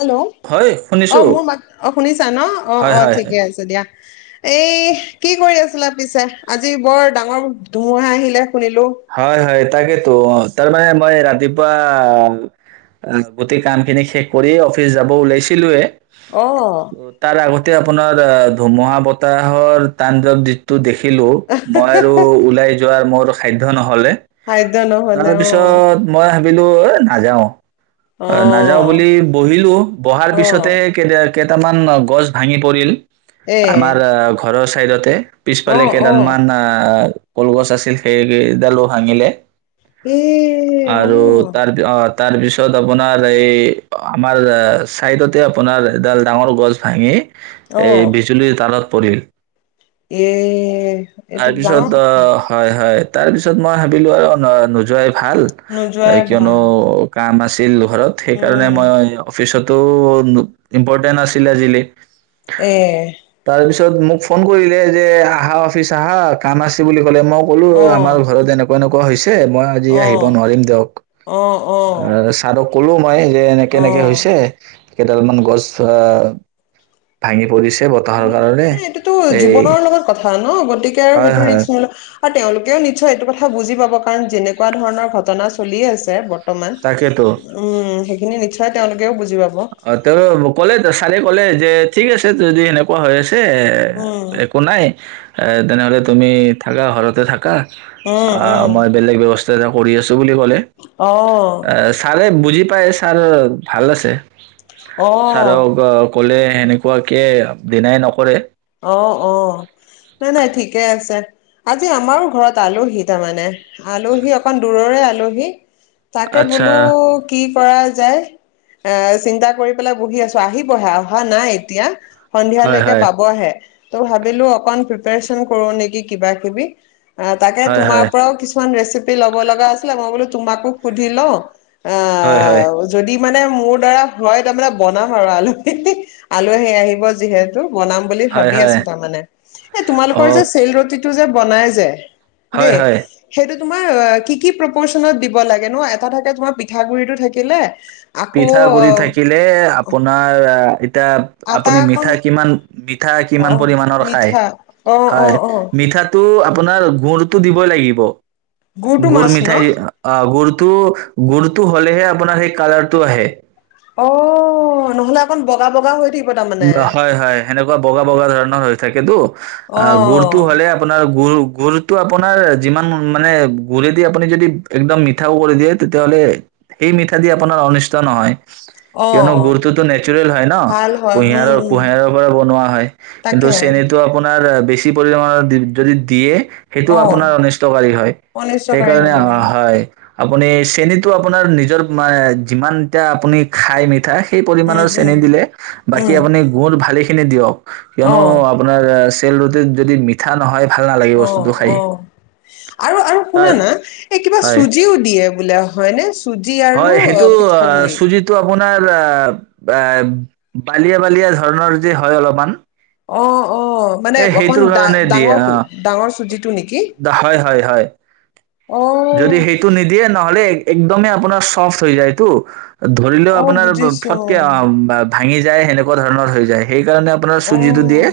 Hello হয় শুনিছো। অ মোৰ মাত অ শুনিছা ন অ হয়, অ হয়, হয়, ঠিকে আছে দিয়া এই কি কৰি আছিলা পিছে? আজি বৰ ডাঙৰ ধুমুহা আহিলে। শুনিলো হয়, হয় তাকে টো। তাৰমানানে মই ৰাতিপুৱা গোটেই কামখিনি শেষ কৰিয়ে অফিচ যাব ওলাইছিলোৱে। অ তাৰ আগত আপোনাৰ ধুমুহা বতাহৰ তাডৱটো দেখ দিলো মই আৰু ওলাই যোৱা মোৰ সাধ্য নহ'লে খাদ্য নহলে অ তাৰপিছত মই ভাবি [unintelligible] অ নাযাও অ নাযাও বুলি বহিলো বহাৰ অ পিছতে কে কেইটামান গছ ভাঙি পৰিল। এ আমাৰ ঘৰৰ চাইদতে অ পিছফালে অ কেদালমান কলগছ আছিল সেই ডালো ভাঙিলে এ অ আৰু তাৰ পিছত আপোনাৰ এই আমাৰ চাইডতে আপোনাৰ এডাল ডাঙৰ গছ ভাঙি অ এই বিজুলীৰ ডালত পৰিল এ এইটো তাৰপিছত ডাঙৰ কথা অ হয় হয় তাৰ পিছত মই ভাবিলো আৰু নোযোৱাই ভাল নোযোৱাই কিয়নো ভাল কাম আছে তেলু ঘৰত সেইকাৰণে উম মই অফিচত ইম্পৰ্টেন আছিলে আজিলি এ তাৰপিছত মোক ফোন কৰিলে যে আহা অফিচ আহা কাম আছে বুলি ক'লে মোক ক'লো অ আমাৰ ঘৰত এনেকুৱা এনেকুৱা হৈছে ছে মই আজি অ আহিব নোৱাৰিম দিয়ক অ অ ছাৰক কলোম মই যে এনেকে এনেকে অ হৈছে কেইডাল মান গছ আহ ভাঙি পৰিছে বতাহৰ মানে কাৰণে মানে এইটোতো এই জীৱনৰ লগত কথা ন গতিকে আৰু হয় সেইটো হয় ৰিক্স [unintelligible] আৰু তেওঁলোকেও নিশ্চয় এইটো কথা বুজি পাব কাৰণ যেনেকুৱা ধৰণৰ ঘটনা চলি আছে তাকেতো উম সেইখিনি নিশ্চয় সতোল [unintelligible] অ' তেওঁ ক'লে টো চাৰেও ক'লে যে ঠিক আছে যদি এনেকুৱা হৈ আছে। যে উম একো নাই এ তেনেহ'লে তুমি থাকা ঘৰতে থাকা। উম অ' উম মই বেলেগ ব্যৱস্থা জ [unintelligible] কৰি আছো। বুলি কলে। অ ছাৰে বুজি পাই ছাৰ ভাল আছে। হয়। অ ছাৰক ক'লে। সেনেকুৱাকে ডনাই নকৰে। অ', অ', নাই, নাই ঠিকেই আছে। আজি আমাৰো ঘৰত আলহী তাৰমানে আলহী অকণ দূৰৰে আলহী। তাকে আচ্ছা বোলো কি কৰা যায় এ চিন্তা কৰি পেলাই বহি আছো আহিবহে অহা নাই এতিয়া। হয় সন্ধিয়ালৈকে হয় পাব। ত' ভাবিলো অক প্ৰিপন কৰো নেকি কিবা কিবি। অ', তাকে হয় তোমাৰ হয় পৰাও কিছুমান ৰেচিপি পিছত ল'ব লগা আছিলে বোলো তোমাকো শুধি লওঁ। আ, হয় হয় যদি মানে মোৰ দাৰা হয় তাৰমানানে বনাম আৰু আলু খে আলু আহে আহিব যিহেতু। বনাম বুলি হয় ভাবি হয় আছো তাৰ মানে এ অ তোমালোকৰ যে চেল টিটো যে বনাই যে। হয় দেই হয় সেইটো তোমাৰ কি কি প্ৰপচনত দিব লাগে নো এটা থাকে তোমাৰ পিঠাগুৰিটো থাকিলে আকৌ পিঠাগুৰি থাকিলে আপোনাৰ এতিয়া আটা আপুনি অকণ মিঠা কিমান মিঠা অ কিমান পৰিমাণৰ খায় মিঠা অ অ হয়, অ মিঠাটো আপোনাৰ গুড়টো দিবই লাগিব। গুৰটো গুড় মাছ ন মিঠাই অ', গুড় গুৰটো হ'লেহে আপোনাৰ সেই কাল টো আহে। অ নহ'লে অকণ বগা বগা হৈ দিম বা হয়, হয় সেনেকুৱা বগা বগা ধৰণৰ হৈ থাকে তো। অ', গুড়টো হ'লে আপোনাৰ গুড় গুড় টো আপোনাৰ যিমান মানে গুড়েদি আপুনি যদি একদম মিঠাও কৰি দিয়ে তেতিয়াহ'লে এই মিঠা দি আপোনাৰ অনিষ্ট নহয়। অ কিয়নো গুড়তোতো নেচাৰেল হয় ন'? ভাল হয় উম কুঁহিয়াৰৰ উম কুঁহিয়াৰৰ পৰা বনোৱা হয় কিন্তু তাকে চেনিটো আপোনাৰ তাৰ বেছি পৰিমাণৰ যদি দিয়ে সেইটো অ আপোনাৰ অনিষ্টকাৰী হয় অনিষ্টকাৰী সেইকাৰণে হ'ব আহ উম হয় আপুনি চেনীটো আপোনাৰ নিজৰ মান যিমান এতিয়া আপুনি খাই মিঠাই সেই পৰিমাণৰ চেনি উম দিলে বাকী উম আপুনি গুৰ ভালেখিনি দিয়ক। অ কিয়নো আপোনাৰ তেল ৰুটিত যদি মিঠা নহয় ভাল নালাগে অ বস্তুটো খাই অ আৰু আৰু তাৰ শুনানা এই কিবা হয় চুজিও দিয়ে বোলে হয়নে? চুজি আৰু হয় অ সেইটো পিঠাগুৰি চুজিটো আপোনাৰ এ বালিয়া, বালিয়া ধৰণৰ যে হয় অলপমান। অঁ অ' মানে এ সেইটোৰ অকণমান ডা কাৰণে দিয়ে অ ডাঙৰটো ডাঙৰ চুজিটো নেকি? হয় অ [inaudible] যদি সেইটো নিদিয়ে নহ'লে একদমেই আপোনাৰ চফ্ট হৈ যায়তো ধৰিলেও অ আপোনাৰ বুজিছো ফটকে অ ভাঙি যায় সেনেকুৱা ধৰণৰ হৈ যায়। সেইকাৰণে আপোনাৰ অ চুজিটো দিয়ে।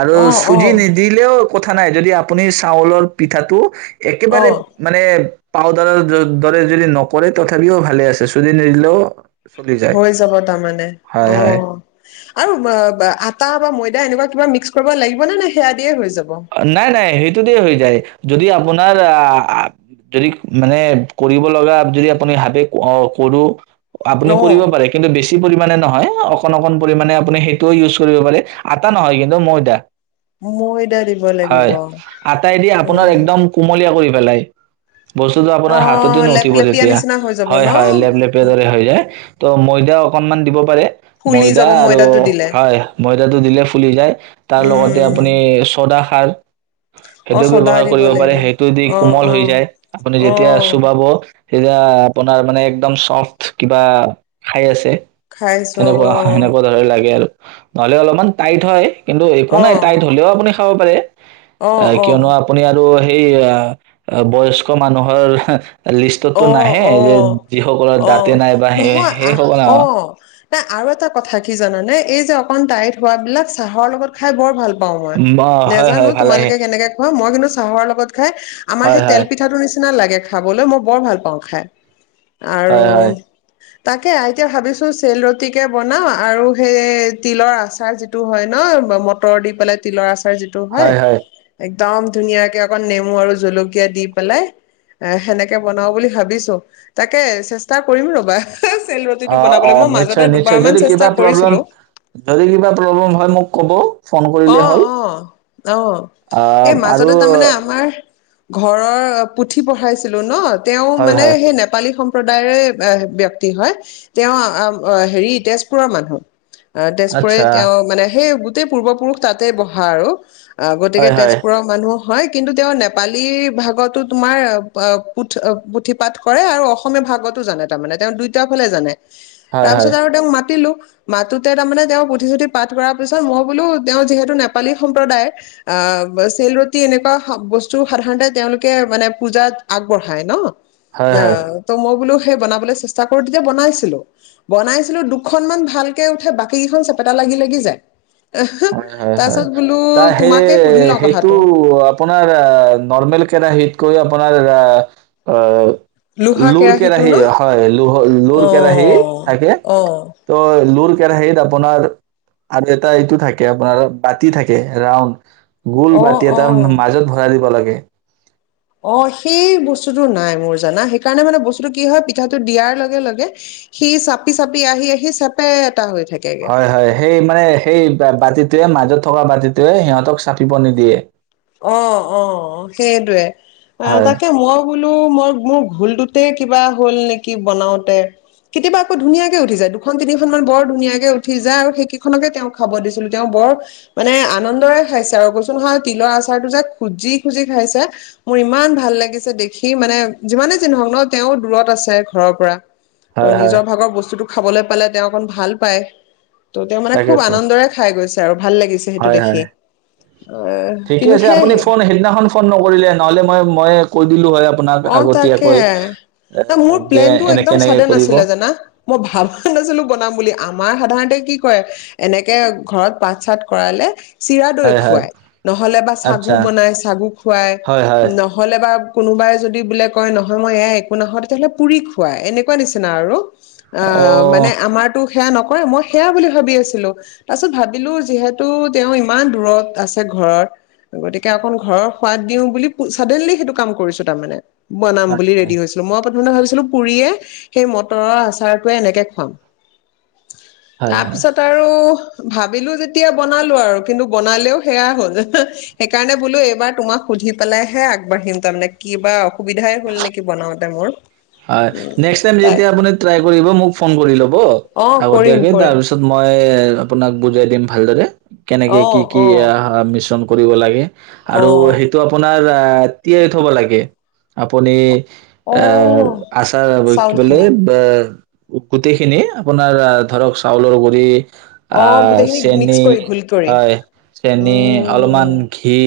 আৰু অ অ চুজি নিদিলেও কথা নাই যদি আপুনি চাউলৰ পিঠাটো অ একেবাৰে মানে পাউদাৰৰ দৰে যদি নকৰে তথাপিও ভালে আছে চুজি নিদিলেও চলি যায় হৈ যাব তাৰ মানে হয় অ হয় আৰু আটা বা ময়দা এনেকুৱা কিবা মিক্স কৰিব লাগিব নে সেয়া দিয়ে হৈ যাব? অ' নাই নাই সেইটো দিয়ে হৈ যায়। যদি আপোনাৰ আ যদি মানে কৰিব লগা যদি আপুনি ভাবে অ কৰো আপুনি অ কৰিব পাৰে। কিন্তু বেছি পৰিমাণে নহয়, অকণ অকণ পৰিমাণে আপুনি সেইটোও ইউজ কৰিব পাৰে আটা নহয়, কিন্তু ময়দা। মোৰ এ হয়, আটাইদি আপোনাৰ একদম কুমলীয়া কৰি পেলাই বস্তুটো অ আপোনাৰ হাততে লেপ নুঠিব লেপিয়া তেতিয়া নিচিনা হৈ যাব হয়, হয় লেপ লেপ ন দৰে হৈ যায়। তো ময়দা অকণমান দিব পাৰে। ফুলি ময়দা যাব আৰু ময়দাটো দিলে হয়, ময়দাটো দিলে ফুলি যায় তাৰ লগতে উম আপুনি [unintelligible] অ সেইটো চদা ব্যৱহাৰ দিব কৰিব পাৰে লাগিব সেইটো দি অ কোমল অ হৈ যায়, আপুনি অ যেতিয়া চোবাব তেতিয়া আপোনাৰ মানে একদম চফ্ট কিবা খাই আছে খাইছো সেনেকুৱা সেনেকুৱা দৰে লাগে আৰু। নহ'লে অলপমান টাইট হয় কিন্তু একো অ নাই টাইত হ'লেও আপুনি খাব পাৰে। অ এ অ কিয়নো আপুনি আৰু সেই বয়স্ক মানুহৰ অ অ লিষ্টতটো নাহে অ যে, যিসকলৰ অ দাঁতে নাই বা সেই সেইসকলে অ' এ আৰু এটা কথা কি জানানে এই যে অকন টাইট হোৱাবিলাক চাহৰ লগত খাই বৰ ভাল মই ম, হয় হয় নেজানো ভালে হয় তোমালোকে কেনেকে খোৱা মই কিন্তু চাহৰ লগত খাই আমাৰ হয় সেই তেল হয় পিঠাটো নিচিনা লাগে। খাবলৈ মোক বৰ ভাল পাওঁ খাই। আৰু হয় হয় তাকে এতিয়া ভাবিছো চেল টিকে বনাওঁ আৰু সেই তিলৰ আচাৰ যিটো হয় ন' মটৰ দি পেলাই তিলৰ আচাৰ যিটো হয় এক একদম ধুনীয়াকে অকণ নেমু আৰু জলকীয়া দি পেলাই এ সেনে তাকে বনাও বুলি ভাবিছো তাকে চেষ্টা কৰিম ৰ'বা। চেল অ', ৰুটিটো বনাবলৈ অ', মই নিশ্চয়, মাজতে নিশ্চয় যদি দুবাৰমান কিবা চেষ্টা প্ৰব্লেম কৰিছিলো যদি কিবা প্ৰব্লেম হয় মোক ক'ব। ফোন কৰিলে হ'ল। অ', অ', আহ এই আৰু মাজতে তাৰমানে আমাৰ ঘৰৰ পুথি পঢ়াইছিলো ন'। তেওঁ হয় মানে হয় সেই নেপালী সম সম্প্ৰদায়ৰে ব্য্য়ক্তি হয় তেওঁ আহ হেৰি তেজপুৰৰ মানুহ। অ তেজপুৰৰে আচ্ছা তেওঁ মানে সেই। গোটেই পূৰ্বপুৰুষ তাতে বহা আৰু। অ গতিকে হয় হয় তেজপুৰৰ মানুহ। হয় কিন্তু তেওঁ নেপালী ভাগতো তোমাৰ পু পুথি পাঠ কৰে আৰু অসমীয়া ভাগতো জানে তাৰমানে তেওঁ দুইটাাৰ ফালে জানে। হয় তাৰ হয় পিছত আৰু তেওঁক মাতিলো। মাতোতে তাৰমানে তেওঁ পুিশুতি পাঠ কৰাৰ পিছত মই। বোলো তেওঁ যিহেতু নেপালী সম্প্ৰদায় আহ চেল ৰটি এনেকুৱা বস্তু সাধাৰণতে তেওঁলোকে মানে পুজাত আগবঢ়ায় ন। হয় অ হয় ত মই বোলো। বনাবলৈ চেষ্টা কৰো তেতিয়া বনাইছিলো বনাইছিলো দুখনমান ভালকে উঠে বাকী কেইখন চেপেটা লাগি লাগি যায়। হয় হয় তাৰ হয় পাছত বোলো তাৰ সেই তোমাকে সুধি লওঁ সেইটো কথাটো আপোনাৰ নৰ্মেল কেৰাহীটো। কৈ আপোনাৰ এ। লোহা লুৰ কেৰাহীটো কেৰাহী ন হয় ল লুৰ কেৰাহী থাকে অ অ ত লুৰ। সেইত আপোনাৰ আৰু এটা এইটো থাকে। আপোনাৰ বাতি থাকে ৰাউণ্। গোল অ বাতি এটা অ মাজত ভৰাই দিব লাগে। [unintelligible] অ সেই বস্তুতো নাই মোৰ জানা সেইকাৰণে মানে বস্তুটো কি হয় পিঠাটো দিয়াৰ লগে লগে সি চাপি চাপি আহি আহি চেপে। হয় হয় সেই মানে সেই। বাতিটোৱে মাজত থকা বাতিটোৱে সিহঁতক চাপিব নিদিয়ে। অ অ সেইটয়ে। অ হয়, তাকে মই। বলো মই মোৰ ঘোলটোতে কিবা হল নেকি বনাওতে কেতিয়াবা আকৌ ধুনীয়াকে উঠি যায় দুখন তিনিখন মান বৰ ধুনীয়াকে উঠি যায় আৰু সেইকেইখনকে তেওঁক খাব দিছিলো তেওঁ বৰ মানে আনন্দৰে খাইছে আৰু কচোন হয় তিলৰ আ। াৰ যোক খুজি খুজি খাইছে মোৰ ইমান ভাল লাগিছে দেখি মানে যিমানে চিহওক ন তেওঁ দূৰত আছে ঘৰৰ পৰা। ত' হয়, হয়। নিজৰ ভাগৰ বস্তুতটো। খাবলৈ পালে তেওঁ অকণ ভাল পায়। ত' তেওঁ মানে খুব তাকেতো। আনন্দৰে খাই গৈছিল। ভাল লাগিছে সেইটো দেখি আহ। ঠিক আছে আপুনি ফোন সেইদিনাখন ফোন নকৰিলে নহ'লে মই। মই কৈ দিলো হয়। আপোনাক অ তাকে আগতীয়াকৈ এ ন মোৰ যে প্লেন টো এনেকে একদম এনেকে চাদেন কৰিব। আছিলে জানা মই ভাবা নাছিলো বনাম বুলি। আমাৰ সাধাৰণতে কি কৰে এনেকে ঘৰত পাঠ চাত কৰালে। চিৰা দৈ হয়, হয়। খুৱাই নহ'লে বা চাগু আচ্ছা। বনাই চাগু খুৱাই হয়, হয়। নহ'লে বা। কোনোবাই যদি বোলে কয় নহয় মই এাই একো নাহওঁ তেতিয়াহ'লে পুৰি খুৱাই এনেকুৱা নিচিনা আৰু অ মানে আমাৰতো সেয়া নকৰে মই সেয়া বুলি ভাবি আছিলো তাৰ পিছত ভাবিলো যিহেতু তেওঁ ইমান দূৰত আছে ঘৰৰ গতিকে অকন ঘৰৰ সোৱাদ দিও বুলি ছাদেনলি সেইটো কাম কৰিছিলো মনে বনাম হয়, বুলি ৰেডি হৈছিলো মই মে ভাবিছিলো পুৰিয়ে সেই মটৰৰ আচাৰটোৱে এনেকে খুৱাম হয়, হয়। তাৰপিছত আৰু ভাবিলো যেতিয়া বনালো আৰু কিন্তু বনালেও সেয়া হ'ল সেইকাৰণে বোলো এইবাৰ তোমাক সুধি পেলাই হে আগবাঢ়িম তাৰমানে কিবা সুবিধাই হ'ল নেকি বনাওঁতে মোৰ হয় তাক ফোন কৰি ল'ম হ অ কৰিম আগতীয়াকে কৰিম তাৰপিছত মই আপোনাক বুজাই দিম ভালদৰে কেনেকে অ কি কি অ মিশন কৰিব লাগে অ আৰু সেইটো আপোনাৰ আৰু এতিয়াই থব লাগে আপুনি অ আচাৰ কি চাউল বোলে খিনি বা গোটেইখিনি আপোনাৰ ধৰক চাউলৰ গুৰিি অ আহ গোটেইখিনি মিক্স চেনী কৰি ঘোল কৰি হয় চেনী অলপমান উম ঘি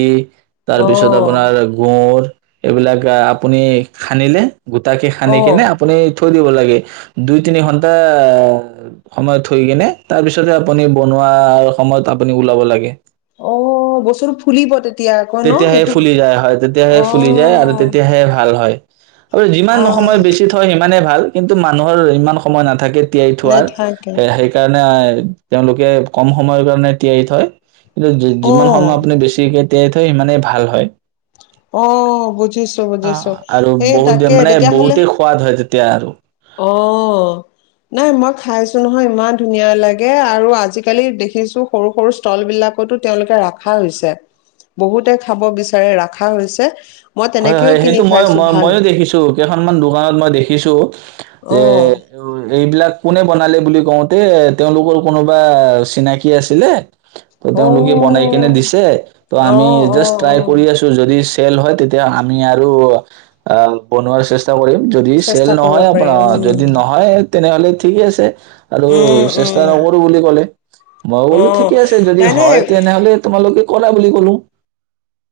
অ তাৰপিছত আপোনাৰ গুৰ এইবিলাক আপুনি খানিলে গোট সানি অ কেনে আপুনি থৈ দিব লাগে দুই তিনি ঘন্টা সময়ত থৈ কিনে তাৰপিছতে আপুনি বনোৱাৰ সময়ত আপুনি ওলাব লাগে অ বস্তুটো ফুলিব তেতিয়া আকৌ ন তেতিয়াহে সেইটো ফুলি যায় হয় তেতিয়াহে অ ফুলি যায় আৰু তেতিয়াহে ভাল হয় আৰু যিমান নহয় আহ সময় বেছি থয় সিমানে ভাল কিন্তু মানুহৰ ইমান সময় নাথাকে তিয়াই থোৱাৰ নেথাকে স সেইকাৰণে তেওঁলোকে কম সময়ৰ কাৰণে তিয়াৰ থয় অ যিমান সময় আপুনি বেছিকে তে', -থৈ, সিমানেই ভাল হয়। অ', বুজিছোঁ, বুজিছোঁ। আৰু বহুত সেইটাকে, মানে তেতিয়াহ'লে বহুতেই সোৱাদ হয় যে তেতিয়া আৰু অহ ', নাই, মই খাইছোঁ নহয়। ইমান ধুনীয়া লাগে। আৰু আজিকালি দেখিছোঁ সৰু-সৰু স্থলবিলাকতো, তেওঁলোকে ৰাখা হৈছে। বহুতে খাব বিচাৰে, ৰাখা হৈছে। মই হয়, তেনেকেও হয়। কিনি সেইটো মই, খাইছো ভাল ময়ো দেখিছোঁ। কেইখনমান দোকানত মই দেখিছোঁ। অ', - এইবিলাক কোনে বনালে বুলি কওঁতে, তেওঁলোকৰ কোনোবা চিনাকি আছিলে ত', অ তেওঁলোকে বনাই কেনে দিছে। ত', অ আমি অ জাষ্ট ট্ৰাই অ কৰি আছোঁ, যদি তেল হয় তে তেতিয়া আমি আৰু, আ, '- বনোৱাৰ চেষ্টা কৰিম। যদি চেষ্টা চেল নহয়, কৰিব পাৰি আপোনাৰ যদি উম। নহয়, তেনেহ'লে ঠিক আছে, আৰু উম চেষ্টা উম নকৰোঁ বুলি ক'লে। মই অ বু'লোঁ, ঠিকে আছে। যদি নাই নাই হয়, তেনেহ'লে তোমালোকে ক'লা বুলি ক'লোঁ।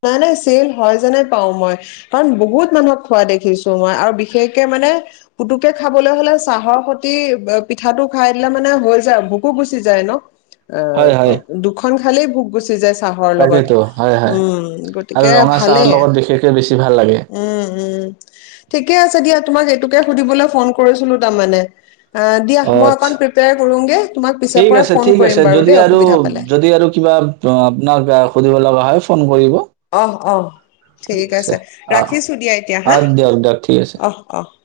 নাই', -নাই চেল হয়, যেনে পাওঁ মই। কাৰণ বহুত মানুহক খোৱা দেখিছোঁ মই। আৰু বিশেষকে, মানে পুতুকে খাবলৈ হ'লে, চাহৰ সৈতে পিঠাটো খাই দিলে, মানে, হৈ যায়। ভোকো গুচি যায় ন? আ, হয় হয় 'দুখন খালেই ভোক গুচি যায়। চাহৰ লগত, তাকেতো হয় হয় উম',। আৰু গতিকে, ৰঙা চাহৰ ভালেই। লগত বিশেষকে বেছি ভাল লাগে উম', -উম ', ঠিকে আছে দিয়া, তোমাক এইটোকে সুধিবলৈ ফোন কৰিছিলো তাৰমানে, আহ দিয়া মই অ', অকণ আচ্ছা। প্ৰিপেয়াৰ কৰোগে তোমাক পিছে ঠিক পৰা আছে, ফোন ঠিক কৰিম আছে। বাৰু যদি দেই আৰু, অসুবিধা পালে যদি আৰু কিবা আপোনাক, আ সুধিব লগা হয়, ফোন কৰিব, অহ, অহ। ঠিক আছে। ৰাখিছোঁ দিয়া এতিয়া। অ দিয়ক দিয়ক ঠিক আছে অহ, অহ। [inaudible]